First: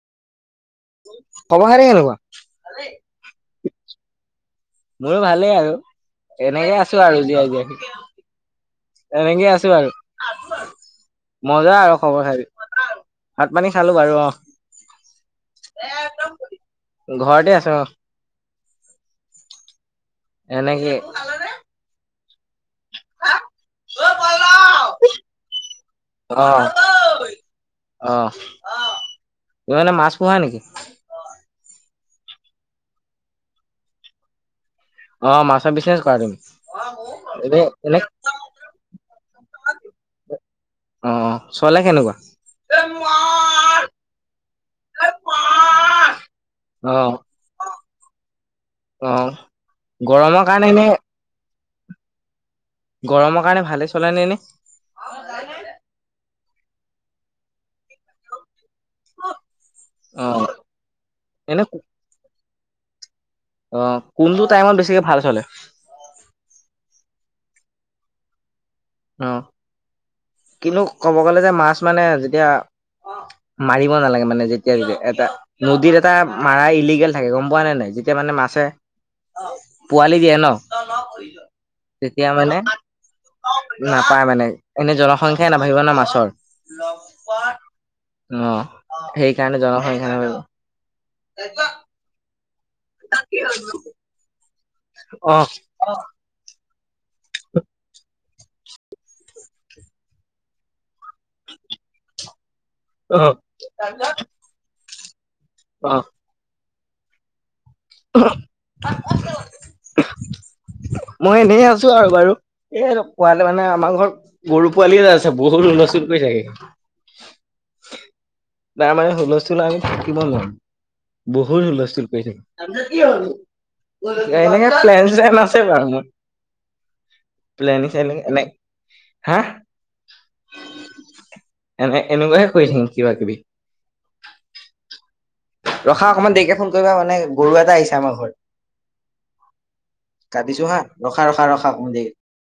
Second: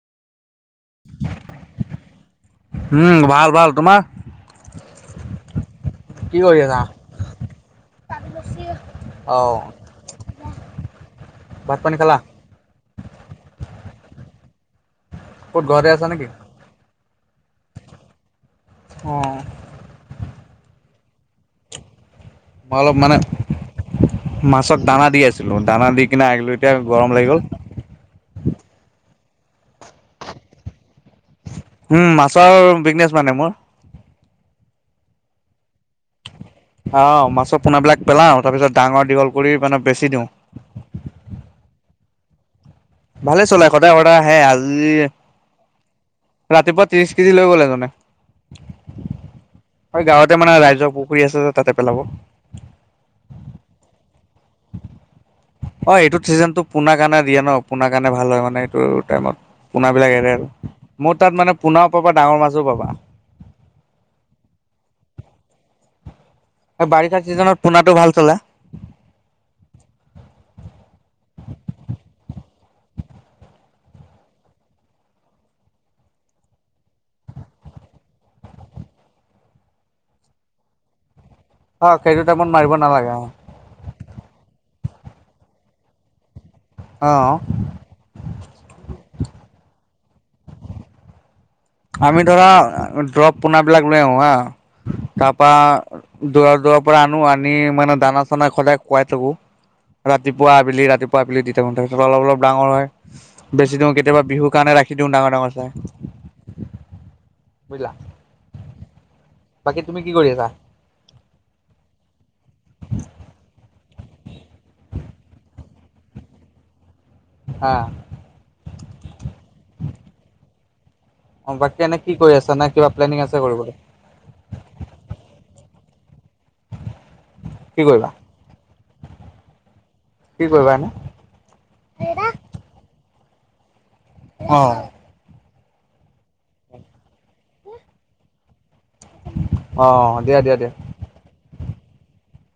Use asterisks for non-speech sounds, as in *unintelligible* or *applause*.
খবৰ খাটি কেনেকুৱা? উম, ভাল, ভাল তোমাৰ? মোৰো ভালেই আৰু কি কৰি আছা? তেনেকে আছোঁ আৰু জীয়াই, জীয়াই। এনেকে অহ, আছো আৰু মজা ভাত পানী আৰু খালা? খবৰ খাই ভাত পানী খালোঁ বাৰু অ'। ক'ত ঘৰতে আছা নেকি? ঘৰতে আছোঁ অ'। অ'। এনেকে মই অলপ মানে, মাছক দানা দি আছিলোঁ দানা দি কিনে অ আহিলোঁ এতিয়া গৰম লাগি গ'ল। অ', তুমি মানে মাছ পোহা নেকি? উম, মাছৰ বিজনেছ মানে মোৰ। অ, মাছৰ বিচনেছ কৰা তুমি। অ, এনে মাছৰ এনে পোনাবিলাক পেলাও তাৰ পিছত ডাঙৰ দীঘল কৰি মানে বেছি দিওঁ। অ', চলে কেনেকুৱা? ভালে চলে, সদায় সদায় অৰ্ডাৰ আহে আজি ৰাতিপুৱা অ ত্ৰিশ কেজি লৈ গ'লে এজনে। অ হয় গাঁৱতে গৰমৰ মানে কাৰণে এনে ৰাইজৰ পুখুৰী আছে যে তাতে পেলাব। গৰমৰ কাৰণে ভালে চলে নে এনে? অ', এইটোত চিজন টো পোনাৰ কাৰণে দিয়ে ন' পোনাৰ কাৰণে ভাল হয় মানে। ত টাইমত পোনা বিলাক এৰে অ', আৰু মোৰ তাত মানে এনে পোনাও পাবা ডাঙৰ মাছও পাবা। অ', কোনটো টাইমত বেছিকে ভাল চলে? এই বাৰিষা চিজনত পোনাটো ভাল চলে। অ', কিন্তু ক'ব গলে যে মাছ মানে যেতিয়া মাৰিব নালাগে মানে যেতিয়া তেতিয়া এটা। নদীৰ এটা মাৰা ইলিগেল থাকে গম পোৱা নাই নাই যেতিয়া মানে মাছে পোৱালি দিয়ে ন' অ', সেইটো তেতিয়া টাইমত মানে মাৰিব নালাগে অ'। নাপায় মানে এনে জনসংখ্যাই নাবহিব না মাছৰ। অ অ', সেইকাৰণে জনসংখ্যা নাপ *unintelligible* আমি ধৰা দৰৱ পোনাবিলাক লৈ আহোঁ হা, তাৰ অ', পৰা দৰ দৰ *unintelligible* পৰা আনো আনি মানে দানা চানা সদায় শুৱাই থাকোঁ ৰাতিপুৱা আবেলি ৰাতিপুৱা আবেলি দ *unintelligible* তেতিয়া অলপ অলপ ডাঙৰ হয় অ', বেছি দিওঁ কেতিয়াবা বিহুৰ কাৰণে ৰাখি দিওঁ ডাঙৰ ডাঙৰ চাই। অ'। বুজিলা বাকী তুমি কি কৰি আছা মই এনেই আছো আৰু বাৰু। এই পোৱালে মানে আমাৰ ঘৰত গৰু পোৱালি এটা আছে বহুত হুল স্থুল কৰি থাকে। অ'। তাৰ মানে হুলস্থুল আমি থাকিব নোৱাৰো, অ বহুত বাকী এনে হুলস্থুল কি কৰি আছা নে কিবা প্লেনিং আছে কৰিবলৈ থাকো। এনেকে প্লেন শ্লেন আছে বাৰু মোৰ *unintelligible* কি প্লেনিং কৰিবা শ্লেনিং এনে হা কি কৰিবা এনে? এনে এনেকুৱা এ কৰি থাকিম কিবা কিবি। অ'। ৰখা অকণমান দেৰিকে ফোন কৰিবা মানে গৰু এটা আহিছে আমাৰ ঘৰত। অ দিয়া দিয়া কাঁটিছো দিয়া। হা ৰখা ৰখা ৰখা অকমান দেৰিকে।